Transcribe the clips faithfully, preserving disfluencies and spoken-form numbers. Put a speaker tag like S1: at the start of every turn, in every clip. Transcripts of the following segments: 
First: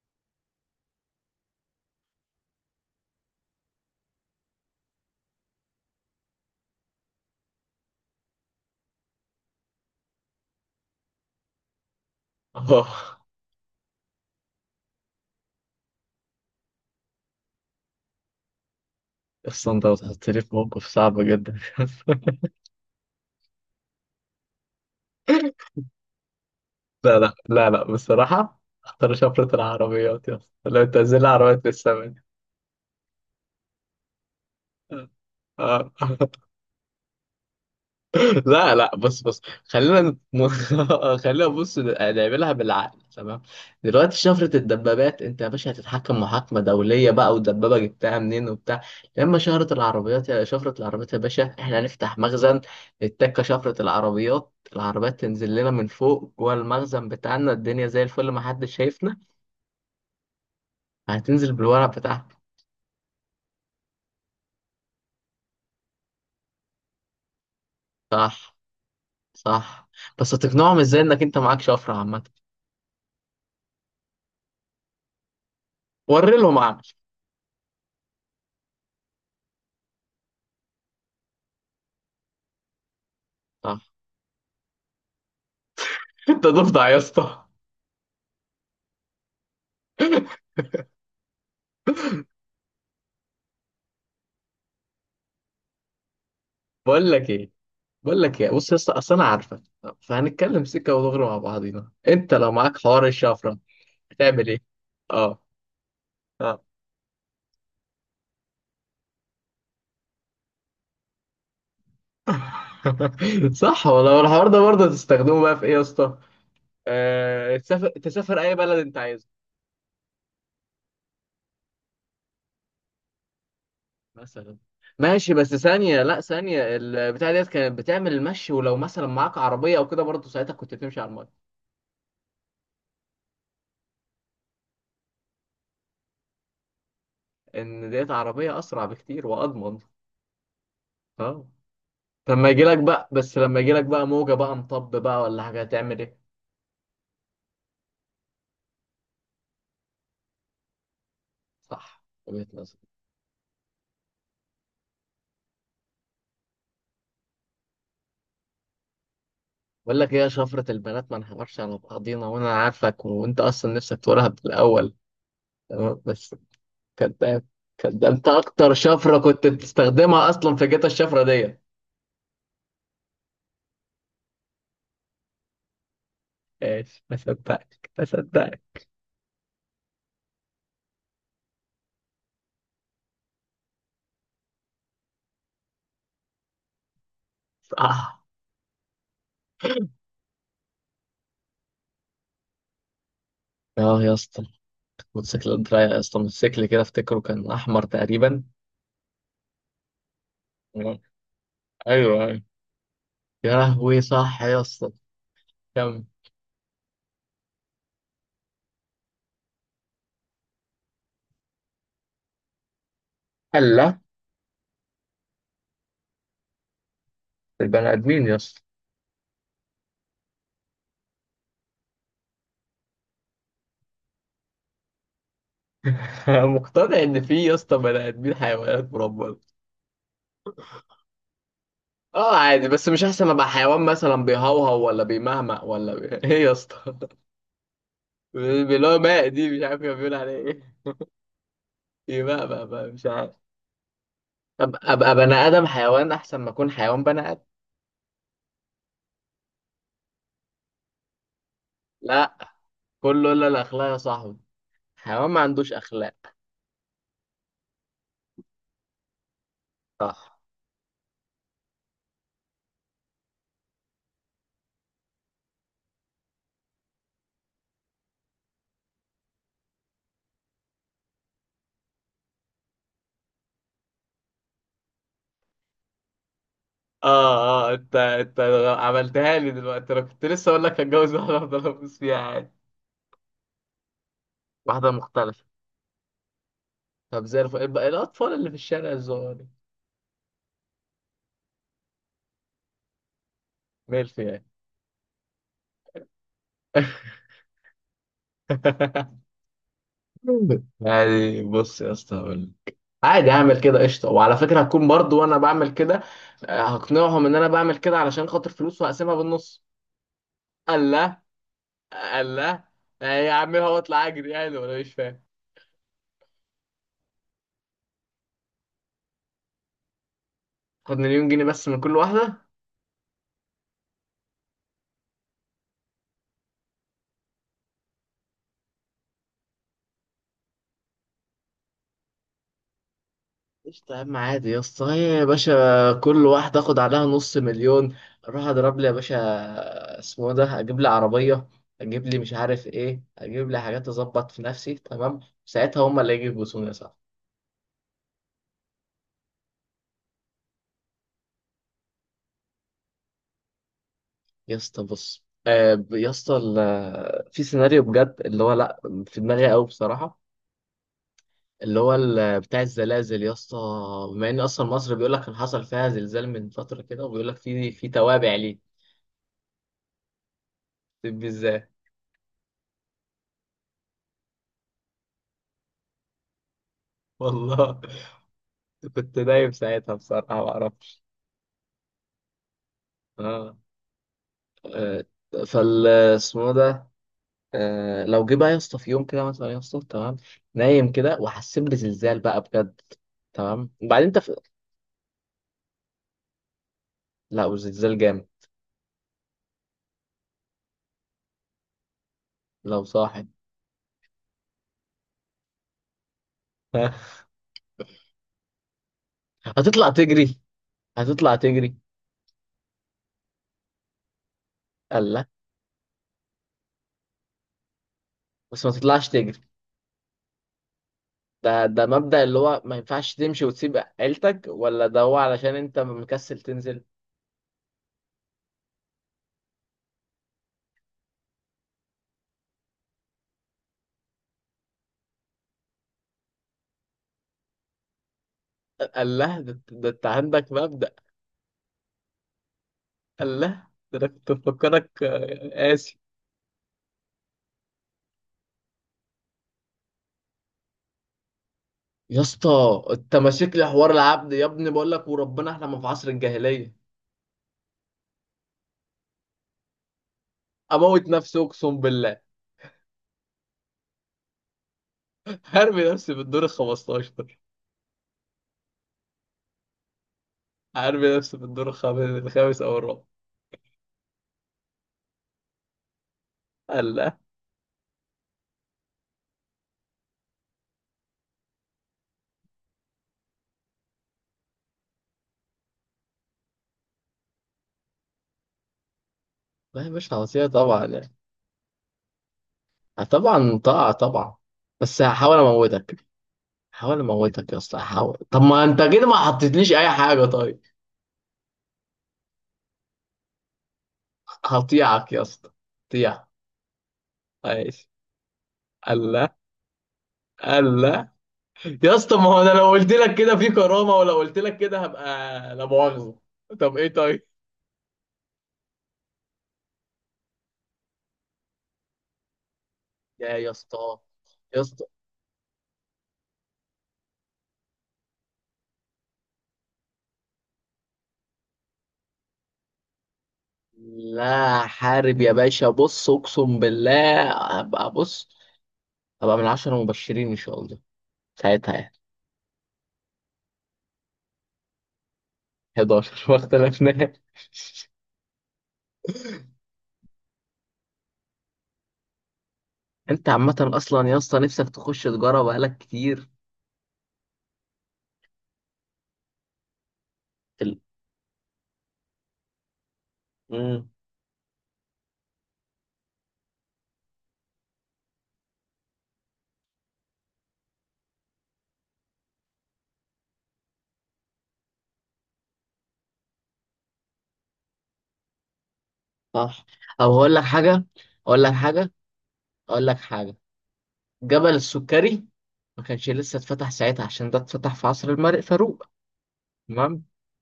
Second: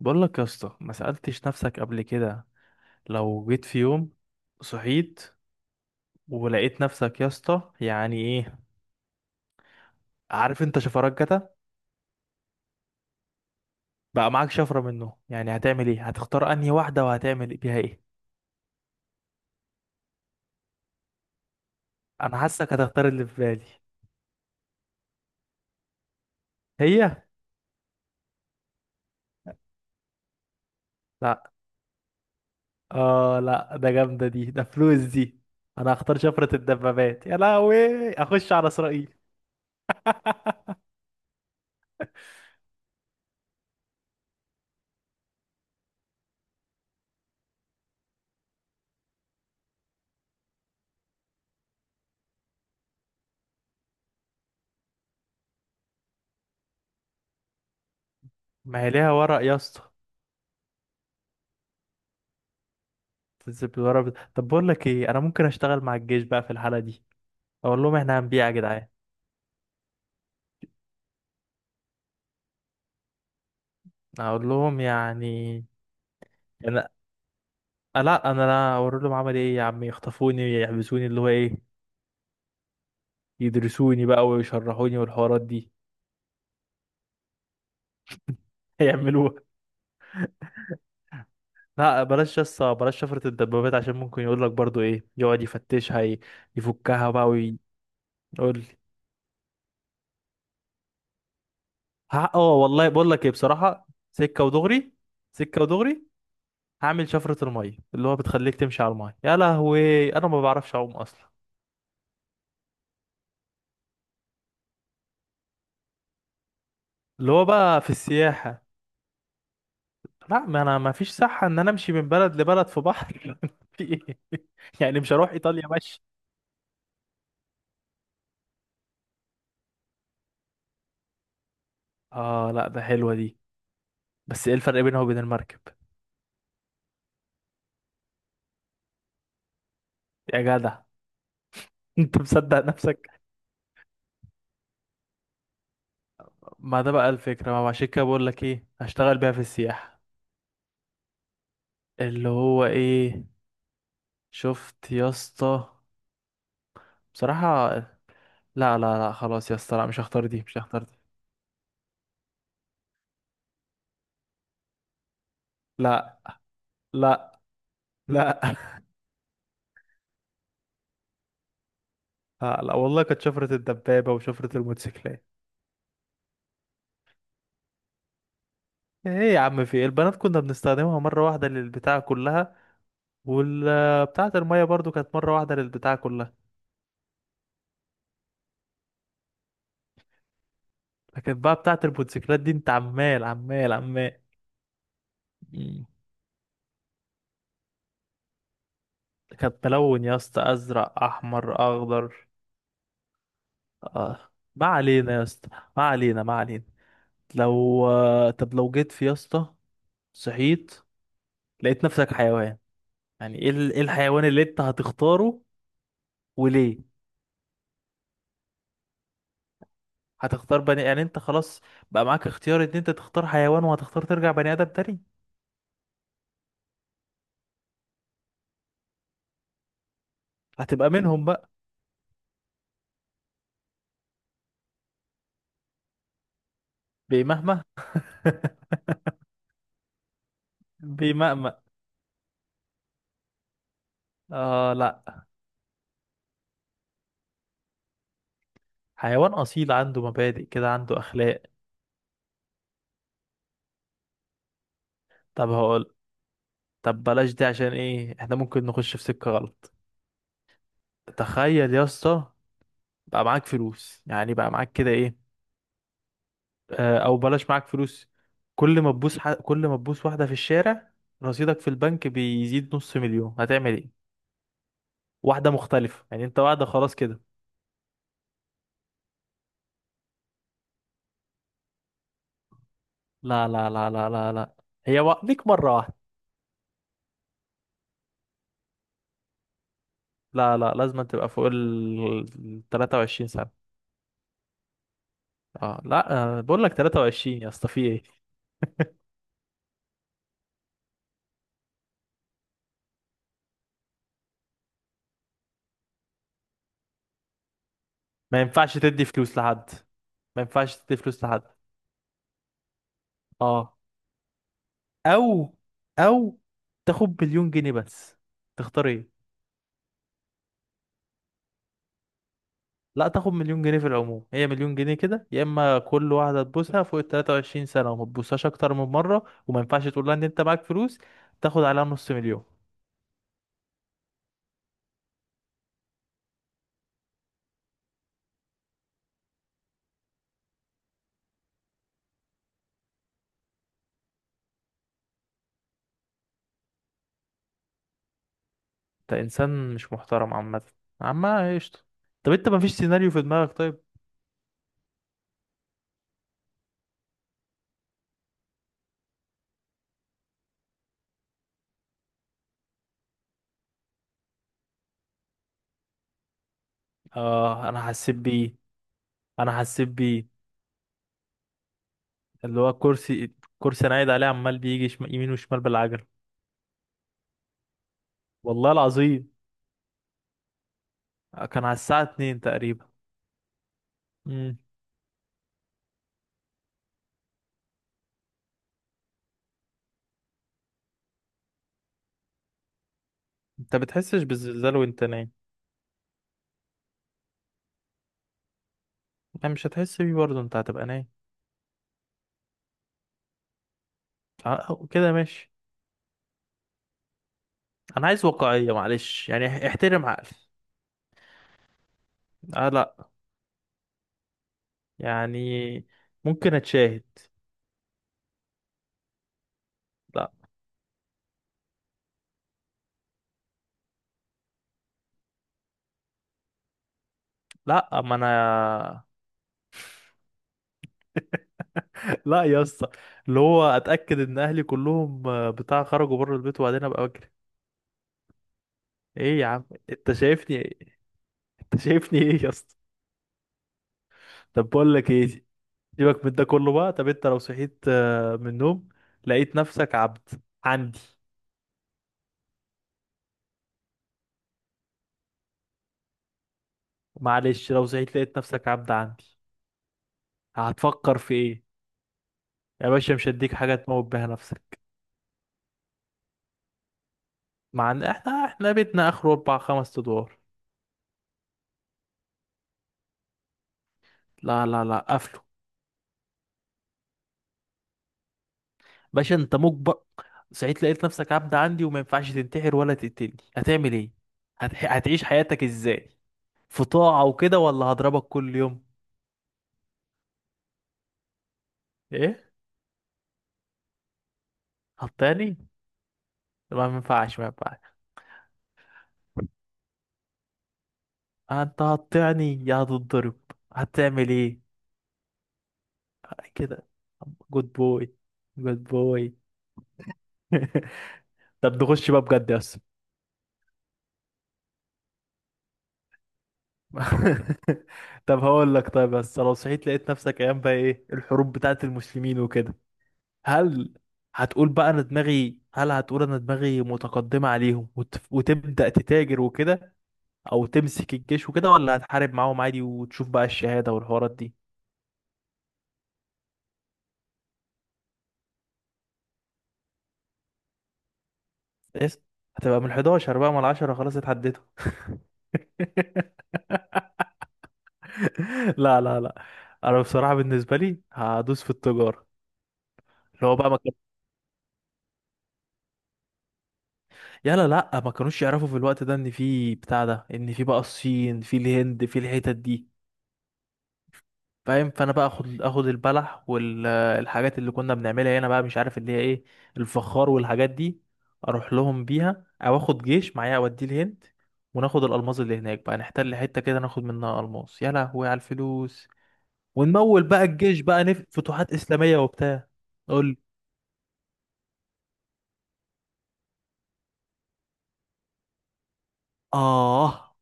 S1: بقول لك يا اسطى، ما سألتش نفسك قبل كده؟ لو جيت في يوم، صحيت، ولقيت نفسك يا اسطى، يعني ايه؟ عارف انت شفرات جتا؟
S2: اه.
S1: بقى معاك شفرة منه، يعني هتعمل ايه؟ هتختار انهي واحدة وهتعمل بيها ايه؟
S2: اصلا انت بتحطني في موقف صعب جدا.
S1: انا حاسك هتختار اللي في بالي.
S2: لا
S1: هي.
S2: لا لا لا، بصراحة اختار شفرة العربيات يا اسطى، لو تنزل
S1: لا،
S2: عربيات في السماء.
S1: اه لا، ده جامدة دي، ده فلوس دي.
S2: اه.
S1: انا هختار شفرة الدبابات، يا لهوي اخش على
S2: لا لا،
S1: اسرائيل.
S2: بص بص، خلينا نت- خلينا بص نعملها بالعقل، تمام؟ دلوقتي شفرة الدبابات انت يا باشا هتتحكم، محاكمة دولية بقى والدبابة جبتها منين وبتاع. لما شهرة العربيات، يا شفرة العربيات يا باشا احنا هنفتح مخزن التكة، شفرة العربيات، العربيات تنزل لنا من فوق جوه المخزن بتاعنا، الدنيا زي الفل ما حدش
S1: ما هي ليها
S2: شايفنا.
S1: ورق يا اسطى؟
S2: هتنزل بالورق بتاعها.
S1: تنزل بالورق بت- طب بقول لك ايه، انا ممكن اشتغل مع الجيش بقى في الحالة دي. اقول لهم احنا هنبيع يا
S2: صح
S1: جدعان.
S2: صح. بس هتقنعهم ازاي انك انت معاك شفرة عامة؟
S1: اقول لهم يعني،
S2: وري لهم عقل.
S1: انا آه لا، انا لا اقول لهم، عمل ايه يا عم؟ يخطفوني، يحبسوني، اللي هو ايه؟
S2: صح.
S1: يدرسوني بقى ويشرحوني والحوارات دي.
S2: انت ضفدع يا اسطى.
S1: هيعملوها. لا بلاش، يس بلاش شفرة الدبابات، عشان ممكن يقول لك برضو ايه، يقعد يفتشها ي-
S2: بقول
S1: يفكها بقى
S2: لك ايه
S1: ويقول.
S2: بقول لك ايه
S1: لي،
S2: بص يا اسطى، اصل انا عارفك، فهنتكلم سكه ودغري مع بعضينا.
S1: ها-
S2: انت لو
S1: اه
S2: معاك
S1: والله
S2: حوار
S1: بقول لك ايه،
S2: الشفره
S1: بصراحة سكة
S2: هتعمل ايه؟
S1: ودغري.
S2: اه.
S1: سكة ودغري.
S2: اه.
S1: هعمل شفرة المية، اللي هو بتخليك تمشي على المية. يا لهوي انا ما بعرفش اعوم اصلا.
S2: صح والله. الحوار ده برضه تستخدمه بقى في ايه يا اسطى؟
S1: اللي هو
S2: آه،
S1: بقى
S2: تسافر،
S1: في
S2: تسافر اي
S1: السياحة.
S2: بلد انت عايزه.
S1: لا، ما انا ما فيش صحة ان انا امشي من بلد لبلد في بحر، في ايه.
S2: مثلا؟
S1: يعني مش هروح
S2: ماشي، بس
S1: ايطاليا،
S2: ثانيه،
S1: ماشي.
S2: لا ثانيه، البتاع ديت كانت بتعمل المشي، ولو مثلا معاك عربيه او كده برضه ساعتها كنت بتمشي على الميه.
S1: اه لا ده حلوة دي، بس ايه الفرق بينها وبين المركب؟
S2: ان ديت عربيه اسرع بكتير واضمن.
S1: يا جدع،
S2: اه.
S1: انت
S2: لما يجي
S1: مصدق
S2: لك بقى،
S1: نفسك؟
S2: بس لما يجي لك بقى موجة بقى، مطب بقى، ولا حاجة هتعمل ايه؟
S1: ما ده بقى الفكرة، ما هو عشان كده بقول لك ايه، هشتغل بيها في السياحة.
S2: صح،
S1: اللي
S2: وجهة
S1: هو
S2: نظر.
S1: ايه. شفت يا اسطى؟ بصراحة لا لا لا، خلاص يا اسطى، لا مش
S2: بقول لك ايه
S1: هختار
S2: يا
S1: دي، مش
S2: شفرة
S1: هختار دي.
S2: البنات، ما نحورش على بعضينا وانا عارفك، وانت اصلا نفسك تقولها من الاول، تمام؟
S1: لا
S2: بس
S1: لا
S2: كداب، كداب. انت
S1: لا.
S2: اكتر شفرة كنت بتستخدمها اصلا في جيت الشفرة دي.
S1: لا, لا والله كانت شفرة الدبابة وشفرة الموتوسيكلات.
S2: ايش؟ ما صدقتك ما صدقتك.
S1: ايه يا عم في إيه؟ البنات كنا بنستخدمها مرة واحدة للبتاعة كلها، والبتاعة المية برضو كانت مرة واحدة للبتاعة كلها.
S2: صح.
S1: لكن بقى بتاعة الموتوسيكلات دي انت عمال عمال
S2: اه يا
S1: عمال.
S2: اسطى، الموتوسيكلات
S1: مم.
S2: رايقة يا اسطى. الموتوسيكل كده افتكره كان احمر تقريبا.
S1: كانت ملون يا اسطى،
S2: تمام.
S1: ازرق احمر
S2: ايوه
S1: اخضر.
S2: ايوه. يا لهوي
S1: آه.
S2: صح يا
S1: ما
S2: اسطى.
S1: علينا يا اسطى، ما
S2: كم؟
S1: علينا ما علينا. لو آه، طب، لو جيت في يا اسطى، صحيت، لقيت نفسك حيوان. يعني ايه ال- إيه
S2: هلا.
S1: الحيوان اللي انت هتختاره؟ وليه؟
S2: البني ادمين يا اسطى.
S1: هتختار بني يعني انت خلاص؟ بقى معاك اختيار ان انت تختار حيوان وهتختار ترجع بني ادم تاني؟
S2: مقتنع ان في يا اسطى بني ادمين حيوانات مربى.
S1: هتبقى منهم بقى؟
S2: اه، عادي، بس مش احسن ابقى حيوان مثلا بيهوهو ولا بيمهمق ولا بي... ايه يا اسطى؟
S1: بمهما.
S2: اللي هو ماء دي، مش عارف كان بيقول عليه ايه.
S1: بمأمأ.
S2: يمهمق بقى، مش عارف.
S1: اه
S2: أب- ابقى
S1: لا.
S2: بني ادم حيوان احسن ما اكون حيوان بني ادم.
S1: حيوان اصيل، عنده مبادئ كده، عنده اخلاق.
S2: لا، كله الا الاخلاق يا صاحبي. حيوان ما
S1: طب
S2: عندوش
S1: هقول
S2: اخلاق.
S1: طب بلاش دي، عشان ايه احنا ممكن نخش في سكة غلط.
S2: صح.
S1: تخيل يا اسطى، بقى معاك فلوس يعني، بقى معاك كده ايه. آه او بلاش معاك فلوس. كل ما تبوس ح... كل ما تبوس واحدة في الشارع، رصيدك في البنك بيزيد نص مليون، هتعمل ايه؟ واحدة مختلفة يعني، انت واحدة خلاص
S2: اه.
S1: كده.
S2: اه انت انت عملتها لي دلوقتي، انا كنت لسه اقول لك هتجوز واحده افضل ابوس فيها عادي.
S1: لا لا لا لا لا لا.
S2: واحده
S1: هي و...
S2: مختلفه.
S1: ليك مرة واحدة.
S2: طب زي الفل، الب- الاطفال اللي في الشارع الصغير.
S1: لا لا، لازم تبقى فوق ال ثلاثة وعشرين سنة.
S2: ميلف يعني.
S1: اه لا. آه، بقول لك ثلاثة وعشرين يا اسطى، في ايه.
S2: يعني بص يا اسطى هقول لك. عادي، اعمل كده قشطه، وعلى فكره هكون برضو وانا بعمل كده. آه، هقنعهم ان انا بعمل كده علشان
S1: ما
S2: خاطر
S1: ينفعش
S2: فلوس
S1: تدي
S2: وهقسمها
S1: فلوس
S2: بالنص.
S1: لحد. ما ينفعش
S2: قال
S1: تدي
S2: لا،
S1: فلوس لحد.
S2: قال لا. آه، يا عم
S1: اه.
S2: هو اطلع اجري يعني، ولا مش فاهم؟
S1: او او تاخد مليون جنيه بس، تختار ايه؟
S2: خد مليون جنيه بس من كل واحده.
S1: لا، تاخد مليون جنيه في العموم، هي مليون جنيه كده، يا اما كل واحدة تبوسها فوق ال تلاتة وعشرين سنة وما تبوسهاش اكتر من مرة، وما ينفعش تقول لها ان انت معاك فلوس، تاخد عليها نص مليون.
S2: قشطة يا عم، عادي يا اسطى. هي يا باشا كل واحد اخد عليها نص مليون، اروح اضرب لي يا باشا، اسمه إيه ده، اجيب لي عربية، اجيب لي مش عارف ايه، اجيب لي حاجات، اظبط في نفسي، تمام؟ ساعتها هما اللي يجوا يبوسوني يا صاحبي.
S1: انت انسان مش محترم عامة. عامة، قشطة. طب انت ما فيش سيناريو في دماغك طيب؟
S2: يا اسطى بص، آه، ب- يا اسطى، ال- في سيناريو بجد اللي هو لا، في دماغي قوي بصراحة. اللي هو ال- بتاع الزلازل يا اسطى، بما ان اصلا مصر بيقول لك كان حصل فيها زلزال من فترة كده، وبيقول لك
S1: اه
S2: في
S1: انا
S2: في
S1: حسيت
S2: توابع
S1: بيه،
S2: ليه.
S1: انا حسيت بيه.
S2: طب ازاي؟
S1: اللي هو كرسي. كرسي انا قاعد عليه عمال بيجي شم... يمين وشمال بالعجل.
S2: والله
S1: والله
S2: كنت
S1: العظيم.
S2: نايم ساعتها بصراحة، ما اعرفش.
S1: كان على الساعة اتنين تقريبا.
S2: اه.
S1: امم.
S2: آه، فال اسمه ده. آه لو جه بقى يا اسطى في يوم كده مثلا يا اسطى، تمام، نايم كده وحسيت بزلزال بقى بجد، تمام،
S1: انت
S2: وبعدين انت
S1: بتحسش
S2: في...
S1: بالزلزال وانت نايم؟
S2: لا، والزلزال جامد.
S1: يعني مش هتحس بيه برضه، انت هتبقى نايم.
S2: لو صاحي.
S1: اه، كده ماشي. انا عايز واقعية معلش يعني،
S2: هتطلع
S1: احترم عقلي.
S2: تجري، هتطلع تجري.
S1: اه لا،
S2: قال لا.
S1: يعني ممكن اتشاهد.
S2: بس ما تطلعش تجري،
S1: لا
S2: ده ده مبدأ؟ اللي هو ما ينفعش تمشي وتسيب عيلتك؟ ولا ده هو علشان انت مكسل تنزل؟
S1: لا ما انا. لا يا اسطى. اللي هو اتاكد ان اهلي كلهم آه، بتاع، خرجوا بره البيت، وبعدين ابقى.
S2: قال لا.
S1: ايه يا
S2: ده,
S1: عم،
S2: ده انت
S1: انت
S2: عندك
S1: شايفني ايه؟
S2: مبدأ.
S1: انت شايفني ايه يا اسطى؟
S2: قال لا، ده انا كنت
S1: طب بقول
S2: مفكرك
S1: لك ايه،
S2: آه، قاسي.
S1: سيبك من ده كله بقى. طب انت لو صحيت آه، من النوم، لقيت نفسك عبد عندي.
S2: يا اسطى انت ماسك لي حوار العبد يا ابني، بقول لك وربنا احنا ما في عصر الجاهليه.
S1: معلش، لو صحيت لقيت نفسك عبد عندي،
S2: اموت
S1: هتفكر في
S2: نفسي
S1: ايه؟
S2: اقسم بالله.
S1: يا باشا مش هديك حاجه تموت بيها نفسك.
S2: هرمي نفسي في الدور ال خمستاشر،
S1: مع ان احنا احنا بيتنا اخره اربع خمس ادوار.
S2: هرمي نفسي في الدور الخامس، الخامس او الرابع.
S1: لا لا لا، قفله.
S2: قال لا.
S1: باشا انت مجبر، صحيت لقيت نفسك عبد عندي وما ينفعش تنتحر ولا تقتلني، هتعمل ايه؟ هتح... هتعيش حياتك ازاي؟ في طاعه وكده، ولا هضربك كل يوم؟
S2: لا، مش هوصيه طبعا يعني.
S1: ايه،
S2: طبعا طبعا طبعا. بس هحاول
S1: هتطعني؟
S2: اموتك.
S1: ما
S2: هحاول
S1: ينفعش، ما
S2: اموتك يا
S1: ينفعش.
S2: اسطى، هحاول، طب ما انت كده ما حطيتليش اي حاجه طيب.
S1: انت هتطعني يا هتتضرب؟ هتعمل ايه؟
S2: هطيعك يا اسطى، هطيع.
S1: كده. جود
S2: ماشي.
S1: بوي. جود
S2: الله
S1: بوي.
S2: الله.
S1: طب
S2: يا
S1: نخش
S2: اسطى
S1: بقى
S2: ما هو انا
S1: بجد يا
S2: لو
S1: اسطى.
S2: قلت لك كده في كرامه، ولو قلت لك كده هبقى، لا مؤاخذه. طب ايه طيب.
S1: طب هقول لك طيب، بس لو صحيت لقيت نفسك ايام بقى ايه، الحروب بتاعت المسلمين وكده.
S2: يا يا
S1: هل
S2: اسطى. يا
S1: هتقول
S2: اسطى،
S1: بقى انا دماغي هل هتقول انا دماغي متقدمة عليهم وت... وتبدأ تتاجر وكده، او تمسك الجيش وكده، ولا هتحارب معاهم عادي وتشوف بقى الشهادة والحوارات دي؟
S2: لا، حارب يا باشا، بص اقسم بالله هبقى، بص هبقى من عشرة مبشرين ان شاء الله ساعتها يعني.
S1: قست، هتبقى من أحد عشر بقى، ما العشرة خلاص اتعدتوا.
S2: حداشر، ما اختلفناش.
S1: لا لا لا. انا بصراحة بالنسبة لي هدوس في التجارة.
S2: انت
S1: اللي
S2: عامه
S1: هو بقى ما كان،
S2: اصلا يا اسطى نفسك تخش تجاره بقالك كتير.
S1: يلا لا ما كانوش يعرفوا في الوقت ده ان في بتاع ده، ان
S2: في
S1: في بقى
S2: ال...
S1: الصين، في الهند، في الحتت دي.
S2: مم.
S1: فاهم؟ فانا بقى اخد اخد البلح والحاجات اللي كنا بنعملها هنا بقى، مش عارف اللي هي ايه، الفخار والحاجات دي. اروح لهم بيها، او اخد جيش معايا اوديه الهند وناخد الالماس اللي هناك بقى، نحتل حته كده ناخد منها الماس. يا لهوي على الفلوس.
S2: صح. طب
S1: ونمول
S2: هقول لك
S1: بقى الجيش
S2: حاجه،
S1: بقى نف
S2: اقول لك
S1: فتوحات
S2: حاجه
S1: اسلاميه وبتاع.
S2: اقول لك حاجه
S1: قول.
S2: جبل السكري ما كانش لسه اتفتح ساعتها، عشان ده اتفتح في عصر الملك فاروق. تمام.
S1: اه.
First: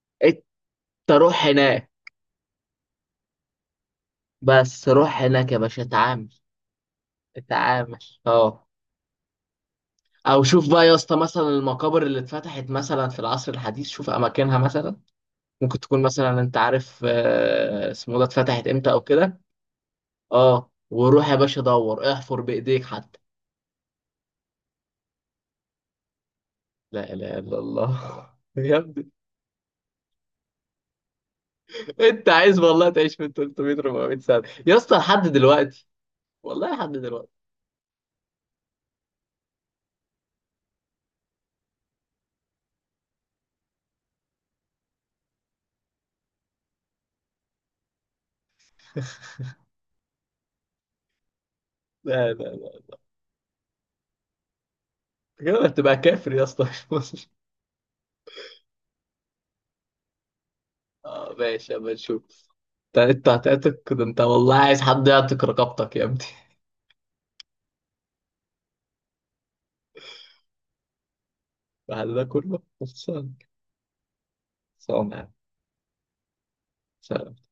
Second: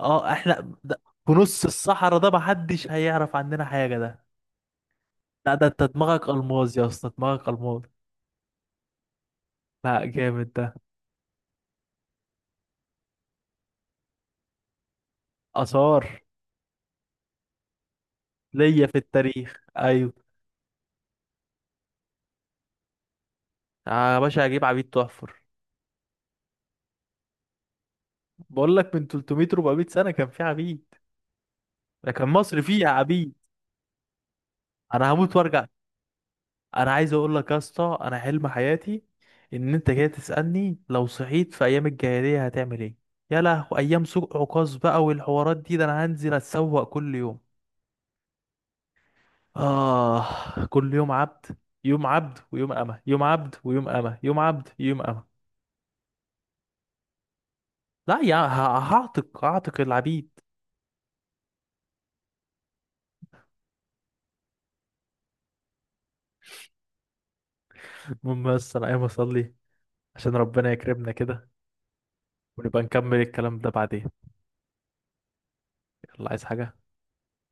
S1: اه
S2: انت
S1: احنا ده. في
S2: روح
S1: نص
S2: هناك.
S1: الصحراء ده محدش هيعرف عننا حاجه ده.
S2: بس روح هناك
S1: لا
S2: يا
S1: ده
S2: باشا،
S1: انت
S2: اتعامل،
S1: دماغك الماس يا اسطى، دماغك الماس.
S2: اتعامل. اه.
S1: لا
S2: او
S1: جامد
S2: شوف
S1: ده.
S2: بقى يا اسطى مثلا المقابر اللي اتفتحت مثلا في العصر الحديث، شوف اماكنها مثلا، ممكن تكون
S1: اثار.
S2: مثلا انت عارف آه، اسمه ده، اتفتحت
S1: ليا
S2: امتى
S1: في
S2: او كده.
S1: التاريخ، ايوه.
S2: اه، وروح يا باشا دور، احفر بايديك حتى.
S1: يا باشا هجيب عبيد تحفر.
S2: لا اله الا الله.
S1: بقول
S2: يا
S1: لك من
S2: ابني
S1: تلتميه اربعميه سنه كان في عبيد. ده كان
S2: انت عايز
S1: مصر فيها
S2: والله تعيش من
S1: عبيد.
S2: تلت ميه اربع ميه سنه يا اسطى
S1: انا
S2: لحد
S1: هموت وارجع.
S2: دلوقتي؟ والله لحد
S1: انا عايز
S2: دلوقتي.
S1: اقول لك يا اسطى، انا حلم حياتي ان انت جاي تسالني لو صحيت في ايام الجاهليه هتعمل ايه. يا لهو ايام سوق عكاظ بقى والحوارات دي، ده انا هنزل اتسوق كل يوم. اه كل يوم عبد. يوم
S2: لا
S1: عبد
S2: لا
S1: ويوم
S2: لا،
S1: أمة، يوم عبد ويوم أمة، يوم عبد يوم أمة.
S2: كده هتبقى كافر يا اسطى، مش مسلم.
S1: لا يا ه- هعتق هعتق العبيد.
S2: اه ماشي، اما نشوف. انت انت هتعتق؟ ده انت والله عايز حد يعتق رقبتك يا ابني.
S1: المهم بس انا قايم اصلي عشان ربنا يكرمنا كده،
S2: بعد ده كله
S1: ونبقى نكمل
S2: خلصان؟
S1: الكلام ده بعدين.
S2: خلصان يعني.
S1: يلا، عايز حاجة؟
S2: سلام.